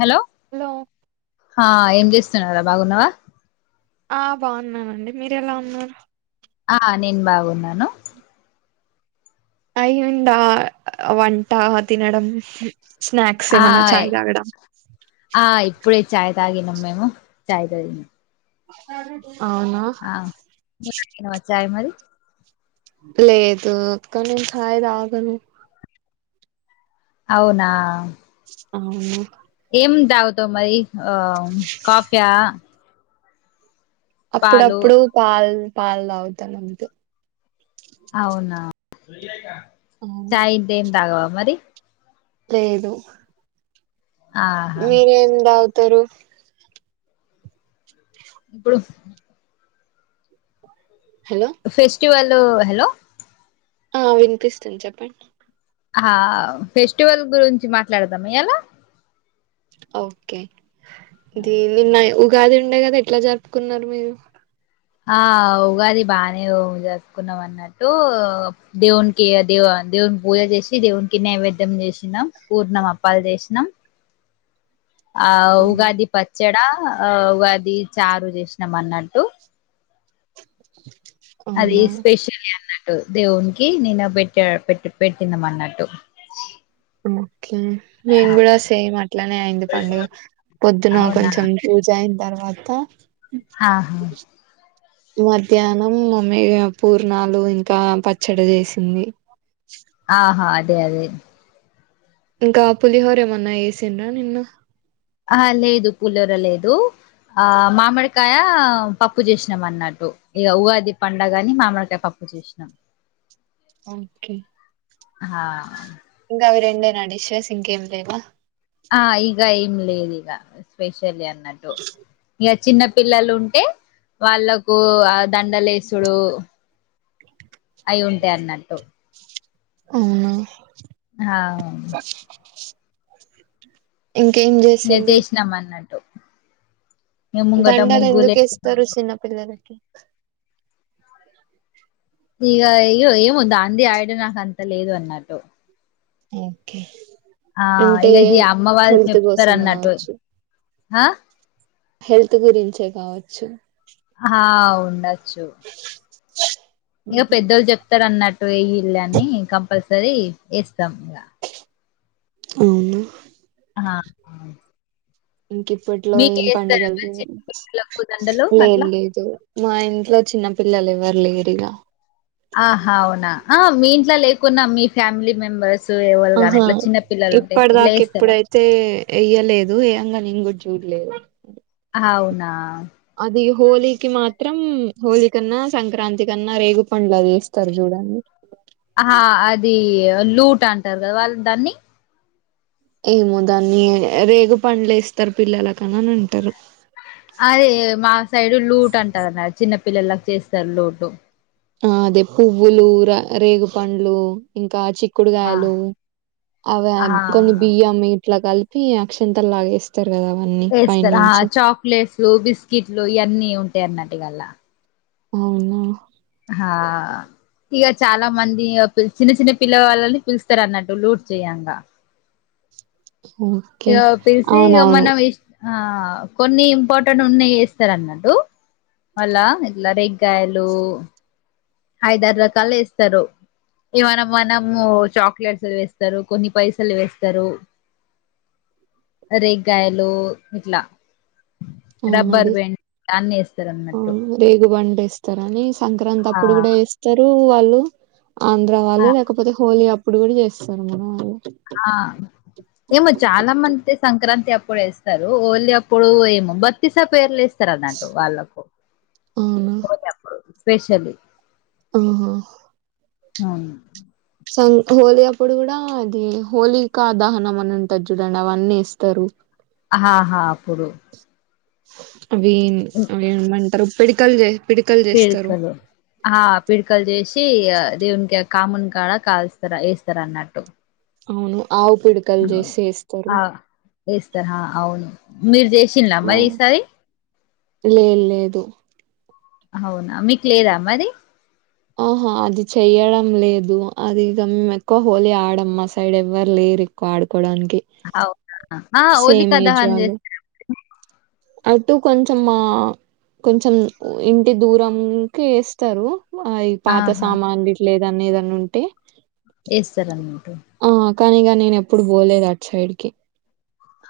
Hello hello హ ఏం చేస్తున్నవ్రా బాగున్నవా. ఆ బాఉన్నానండి మీరెలా ఉన్నారు. ఆ నేను బాగున్నాను. అయిందా ఆ వంట తినడం. స్నాక్స్ ఏమన్నా ఆయ్ చాయ్ తాగడం ఆ ఇప్పుడే ఛాయ్. తాగినం మేము ఛాయ్ దాగినం అవునా నువ్వు తాగినవా చాయ్ మరి లేదు అక్క నేన్ ఛాయ్ తాగాను. అవునా అవును ఏం దాగుతావ్ మరి ఆ కాఫయా. అప్పుడప్పుడు పాల్ పాల్దాగుతాను అంతే. అవును ఛాయ్ ఇంకేం తాగవా మరి లేదు ఆహా మీరేం దాగుతరు ఇప్పుడు హలో టువెల్లో హలో ఆ వినిపిస్తుంది చెప్పండి ఆ ఫెస్టివల్ గురించి మాట్లాడదామియాల ఓకే ది నిన్న ఉగాది ఉండే కదా ఎట్లా జరుపుకున్నరు మీరు. ఆ ఉగాది బానే ఉ చేసుకున్నం అన్నట్టు దేవునికి దేవ్ దేవుని పూజ చేసి, దేవునికి నైవేద్యం చేశినాం, పూర్ణం అప్పాలు చేశినాం. ఆ అవును ఉగాది పచ్చడా, ఆ ఉగాది చారు చేసినం అన్నట్టు. ప్చ్ చ అది స్పెషల్లీ అన్న ట్టు. దేవునికి నిన్న పెట్ట, పెట్టి పెట్టినం అన్నట్టు. కె. మేము కూడ సేమ్ అట్లానే అయింది పండగ పొద్దున అవునా కొంచెం పూజ అయింది. తర్వాత ఆహా మధ్యాహ్నం మమ్మీ ఇగ పూర్ణాలు, ఇంకా పచ్చడ చేసింది. ఆహా, అదే అదే. ఇంకా పులిహోర ఎమన్నా ఏసిన్రా నిన్న. ఆ లేదు. పుల్హోర లేదు. ఆ మామిడికాయ, పప్పు చేసినాం అన్నట్టు. ఇక ఉగాది పండగని మామిడికాయ పప్పు. ప్పు చేషినాం. ఓకే హా ఇంకా, అవి రెండేనా డిషెస్ ఇంకేం లేవా. ఆ ఇగ ఏంలేదు ఇగ స్పెషల్లీ అన్నట్టు. ఇగ చిన్న పిల్లలు ఉంటే వాళ్ళకు ఆ దండలేసుడు. అయి ఉంటయన్నట్టు. అవునా హా ఇంకేం ఇగ జెసిండ్రు. చేసినాం అన్నట్టు ఇగ ముంగట ముగ్గులే దండలెందుకు ఏస్తరు చిన్న పిల్లలకి. ఇగ ఇగొ ఏమో దాన్ది ఐడియా నాకు అంత లేదు అన్నట్టు. ఓకే ఆ అంటే ఇగ ఇది అమ్మ వాళ్ళ హెల్త్ చెప్తరు కోసమే అన్నట్టు, కావచ్చు ఆ. హెల్త్ గురించే కావచ్చు. హా ఉండచ్చు. ష్ ఇక పెద్దోళ్ళు చెప్తరు అన్నట్టు, ఎయ్యుల్లి అని, కంపల్సరీ వేస్తం ఇంక. అవునా ఆ ఇంక ఇప్పట్లో ఏం మీకేస్తారా మరి పడుగలు చిన్న లేవు. పిల్లలకు దండలు లేదు, అట్లా? లేదు. మా ఇంట్లో చిన్న పిల్లలు ఎవ్వరు లేరు ఇగ. ఆహా, అవునా. ఆ మీ ఇంట్లో లేకున్నా మీ ఫ్యామిలీ మెంబర్స్. సో ఎవల్ కానీ, ఆహా ఇట్ల చిన్న పిల్లలు ఉంటె ఇట్ల ఇప్పటిదాకా యేస్తారా. ఎప్పుడైతే ఎయ్యలేదు, ఎయ్యంగా నేన్ కూడ చూడలే. అవునా అది హోలీకి మాత్రం హోలీ కన్నా, సంక్రాంతి కన్నా, రేగు పండ్లు అది ఎస్తరు చూడండి. వాల్ లూట అంటారు కదా వాళ్ళు దాన్ని. ఏమో దాన్ని రేగు పండ్లు వేస్తరు పిల్లలకు అని అంటారు. అదే, మా సైడు లూట్ అంటారు అన్నట్టు. చిన్నపిల్లలకి చేస్తరు లూటు. ఆ అదే పువ్వులు, ర రేగు పండ్లు, ఇంకా చిక్ ఆ! క్కుడుగాయలు. అవి ఆహా! కొన్ని బియ్యం మీద ఇట్లా కలిపి, అక్షంతలు లాగ. వేస్తారు. ఆ చాక్లెట్స్లు, బిస్కిట్లు, ఇవన్నీ ఉంటాయి అన్నట్టు ఇగ అల్లా. అవునా హా ఇగ చాలా మంది చిన్న, చిన్న పిల్ల వాళ్ళని పిలుస్తారు అన్నట్టు లూట్ చేయంగా. ఓకే ఇగ పిల్సి ఇగ అవునవును మనం ఇష్ట ఆ కొన్ని ఇంపార్టెంట్ ఉన్నాయి చేస్తారు అన్నట్టు మళ్ళ ఇట్లా రగ బకాయలు ఐదారు రకాలు ఇేస్తారు ఇ మనం మనము చాక్లెట్స్లు వేస్తారు కొన్ని పైసలు వేస్తారు అరేగ్గాయలో ఎట్లా అవున్నది అన్నట్టు రేగబండ్ వేస్తారుని సంక్రాంతి ఆ అప్పుడు కూడా వేస్తారు వాళ్ళు ఆంధ్ర ఆ వాళ్ళు లేకపోతే హోలీ అప్పుడు కూడా చేస్తారు మనం వాళ్ళు ఆ ఏమో చాలా మంది సంక్రాంతి ఇప్పుేస్తారు ఓన్లీ అప్పుడు ఏమో బతిీసా పేర్లు వస్త స్తరణటు వాళ్ళకు అవునా పొతేప్పుడు స్పెషళ్ళి ఆహా అ సం హోలీ అప్పుడు కూడా అది హోలీక దహనం అని ఉంటారు చూడండి అవన్నీ ఇస్తరు ఆాహాప్పుడు వీన్ వీనేమంటరు పిడికల్ జే పిడ్కలు ఆ పిడ్కల్ జేస్ చ్చి దేవునికి కామున్ కాడ కాల్స్తారు వేస్తారు అన్నట్టు అవును ఆవు పిడకలు చేసి వేస్తారు ఇస్తర అవును మీరు చేసింలా మా మరి ఈసారి లేదు లేదు అవునా మీకు లేదా మది ఆహా అది చెయ్యడం లేదు అది ఇక మేము ఎక్కువ హోలీ ఆడం మా సైడ్ ఎవ్వరు లేదు రడుకోడానికినికి అవునా ఆ సేమ్ హోలికా ఏజ్ దహన్ వాళ చేస్తారు అటు కొంచెం కొంచెం ఇంటి దూరంకి వేస్తారు ఆ ఈ పాత ఆహా సామాన్ గిట్ల లేదనేదని ఉంటే వేస్త రన్నమాట అవును గాని నేను ఎప్పుడు పోలేదు అట్ సైడ్ కి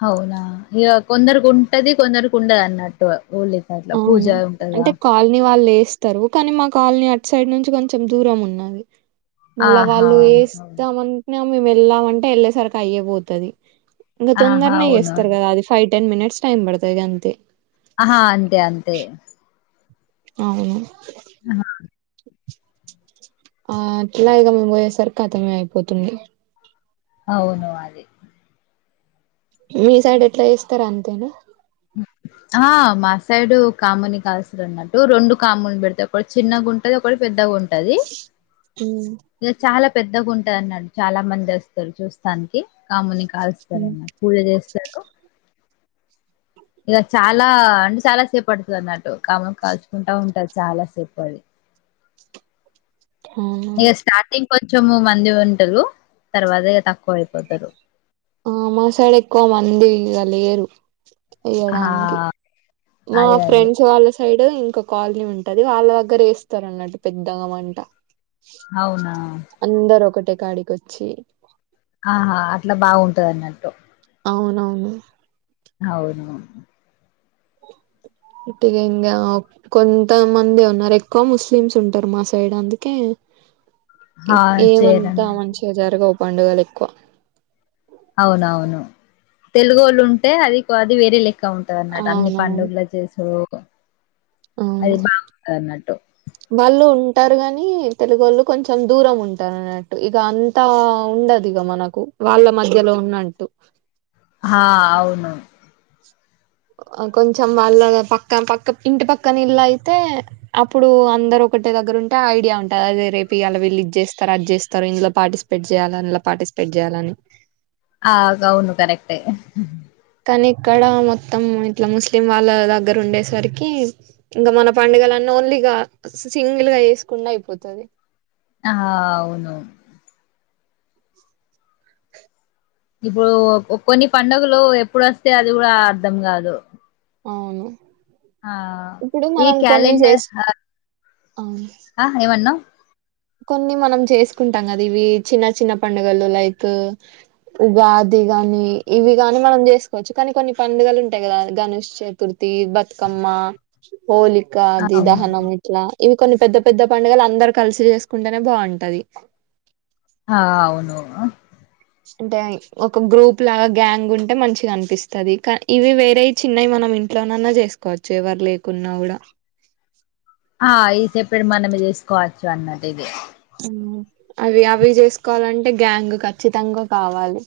అవునా ఇక కొందరికి ఉంటది కొందరికి ఉండదు అన్నట్టు హోలికా అట్లా పూజ అవును ఉంటదా అంటే కాలనీ వాళ్ళు ఎస్ ఇస్తరు కానీ మా కాలనీ అట్ సైడ్ నుంచి కొంచెం దూరం ఉన్నది మళ్ళా ఆహా వాళ్ళు అవును వేస్తామని మేము వెళ్ళాంంటే వెళ్లే సరికి అయే పోతుంది ఇక ఆహా తొందరనే అవును చేేస్తారు కదా అది ఫై టెన్ మినిట్స్ టైమ్ బడతది గంతే ఆహా అంతే అంతే అవును ఆ ఆ అట్లా ఇగ మం పోయేసరికితమే అయిపోతుంది అవును అది మీ సైడ్ ఎట్లా జేస్తర అంతేనా ఆ మా సైడు కాముని కాల్సర అన్నటు కాములు పెడతా ఒక చిన్నగా ఉంటది ఒక పెద్దగా ఉంటది ఉమ్ ఇ చాలా పెద్దగా ఉంటా అన్నాడు చాలా మంది వస్తారు చూస్తానికి కాముని కాలుస్తారన్న పూజ చేస్తారు ఇక చాలా అంటే చాలా సేపు పడుతుంది అన్నట్టు కామం కాల్చుకుంటా ఉంటది చాలా సేపు అది అవునా ఇక స్టార్టింగ్ కొంచం మంది ఉంటారు తర్వాత ఇక తక్కువ అయిపోతారు ఆ మా సైడ్ ఎక్కువ మంది ఇక లేరు వే ఆ యడానికి మా అదే అదే ఫ్రెండ్స్ వాళ్ళ సైడ్ డు ఇంకా కాలనీ ఉంటది వాళ్ళ దగ్గర వేస్తారు అన్నట్టు పెద్దగా మంట అవునా ట్టకాడి కొచ్చి ఆహా అట్లా బాగుంటది అన్నట్టు అవునవును అవును ఇటుగ ఇంకా కొంతమంది ఉన్నారు ఎక్కువ ముస్లిమ్స్ ఉంటారు మా సైడ్ అందుకే ఆ ఏమంతా చేయరన్నట్టు మంచిగా జరగవు పండుగలు ఎక్కువ అవునవును తెలుగు వాళ్ళు ఉంటే అది అది వేరే లె [unintelligible] ఉంటంది అన్నట్ అన్ని అవునవును పండుగల చేస అవును అది [unintelligible] అంటారు గాని తెలుగు వాళ్ళు కొంచెం దూరం ఉంటారు అన్నట్టు అంతా ఉండదు గ మనకు వాళ్ళ మధ్యలో ఉన్నట్టు హా అవును కొంచెం వాళ్ళ పక్క పక్క ఇంటి పక్కన ఇళ్ళ అయితే అప్పుడు అందరు ఒకే దగ్గర ఉంటే ఐడియా ఉంటది అదే ఇలా వీళ్ళ ఇ చేస్తారు అ చేస్తారు ఇందులో పార్టిసిపేట్ చేయాల అందు పటి స్పెడ్ చేయాలని ఆ గవును కరెక్ట్ కానీ ఇక్కడ మొత్తం ఇట్ల ముస్లిం వాళ్ళ దగ్గర ఉండేసరికి ఇంకా మన పండుగలన్ ఓన్లీగ సింగిల్ గా చేసుకున్న అయిపోతది ఆ అవును ఇప్పుడు కొన్ని పండుగలు ఎప్పుడు వస్తాయో అది కూడా అర్ధం కాదు అవును ఆ ఇప్పుడు ఈ మనం కొన్ని క్యాలెండర్ చేస్ అవును ఏమన్నవ్ కొన్ని మనం చేసుకుంటాం కదా ఇవి చిన్న చిన్న పండుగలు లైక్ ఉగాది గాని ఇవి గాని మనం చేసుకోవచ్చు కానీ కొన్ని పండుగలు ఉంటాయి కదా గణేష్ చతుర్థి బతుకమ్మ హోలిక ది అవును దహనం ఇట్లా ఇవి కొన్ని పెద్ద పెద్ద పండగలు అందరు కలిసి చేసు కుంటేనే బాగుంటది ఆ అవును అంటే ఒక గ్రూప్ లాగా గ్యాంగ్ ఉంటే మంచిగా అనిపిస్తుంది క ఇవి వేరే చిన్నయి మనం ఇంట్లోనన్నా చేసుకోవచ్చు ఎవరు లేకున్నా కూడా కోచ్చ అన్నట్ ఇది అవి అవి చేసుకోవాలంటే గ్యాంగ్ ఖచ్చితంగా కావాలి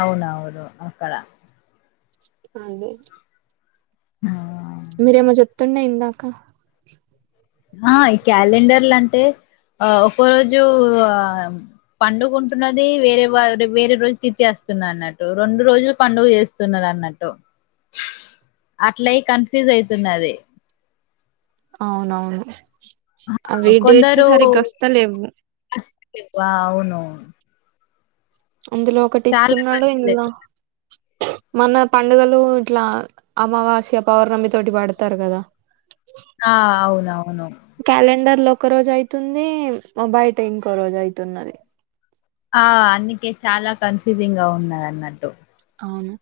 అవునవును అక్కడ అది ఆ మీరేమో చెప్తున్న ఇందాక ఆ ఈ క్యాలెండర్లు అంటే ఆ ఒక రోజు ఆ పండుగంటున్నది వేరే వ వేరే రోజు తితి స్తున్నట్టు రెండు రోజులు పండుగ చేస్తున్నారు అన్నట్టు అట్లయి కన్ఫ్యూజ్ అయితున్నది అవునవును అవి డేట్స్ కొందరు సరిగ్గా వస్త లేవు అవును అందులో ఒకటి చాలా ఇస్తున్నాడు కన్ఫ్యూజ్ ఇంల అవుతున్నారు. మన పండుగలు ఇట్లా అమావాస్య పౌర్ణమి తోటి పడతారు కదా ఆ అవునవును క్యాలెండర్ లో ఒక రోజు అయితుంది బయట ఇంకో రోజు అయీతున్నది ఆ అందుకే చాల కన్ఫ్యూజింగ్ గా ఉన్నది అన్నట్టు అవును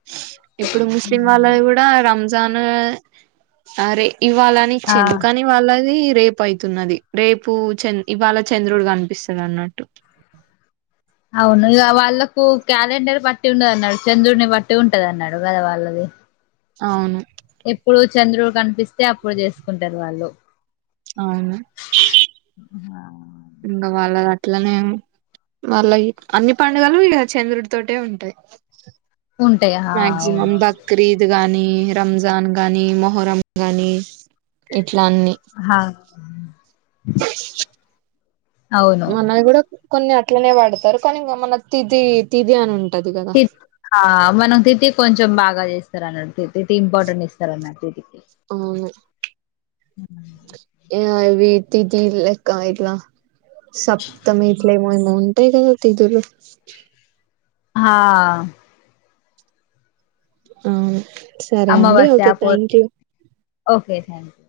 ఇప్పుడు ముస్లిం వాళ్ళ ఉమ్. కూడ రంజాన్ సరే ఇవ్వాలని ఆ ఇచిండ్రు కానీ వాళ్ళది రేపు అయితున్నది రేపు చ ఇవాళ చంద్రుడు కనిపిస్తుంది అన్నట్టు అవును ఇక వాళ్ళకు క్యాలెండర్ పట్టి ఉండదు అన్నాడు చంద్రుడిని పట్టి ఉంటది అన్నాడు కదా వాళ్ళది అవును ఎప్పుడు చంద్రుడు కనిపిస్తే అప్పుడు చేసుకుంటారు వాళ్ళు అవునా ఆ ఇంకా వాళ్ళ అట్లనే మళ్ళ అన్ని పండుగలు ఇక చంద్రుడి తోటే ఉంటాయి ఉంటాయి ఆ మక్సిమం అవును బక్రీద కాగానీ రంజాన్ గాని మొహరం గాని ఇట్లాన్ని అ అవును మన కూడా కూడా కొన్ని అట్లనే వాడతారు కానీ ఇంకా మన తిది తిది అని ఉంటంది తి మనం తితి కొంచెం బాగా చేస్తారు అన ఇది ఇంపార్టెంట్ ఇస్తార అన్నది అవును ఏవి దిదీలక్క ఇట్లా సప్తమి ఇట్లమో ఉంటాయి కదా తీ ఇద్దరు హా సరే అండి అమావాస్య ఓకే థ్యాంక్ పౌర్ణమి యూ ఓకే థ్యాంక్ యూ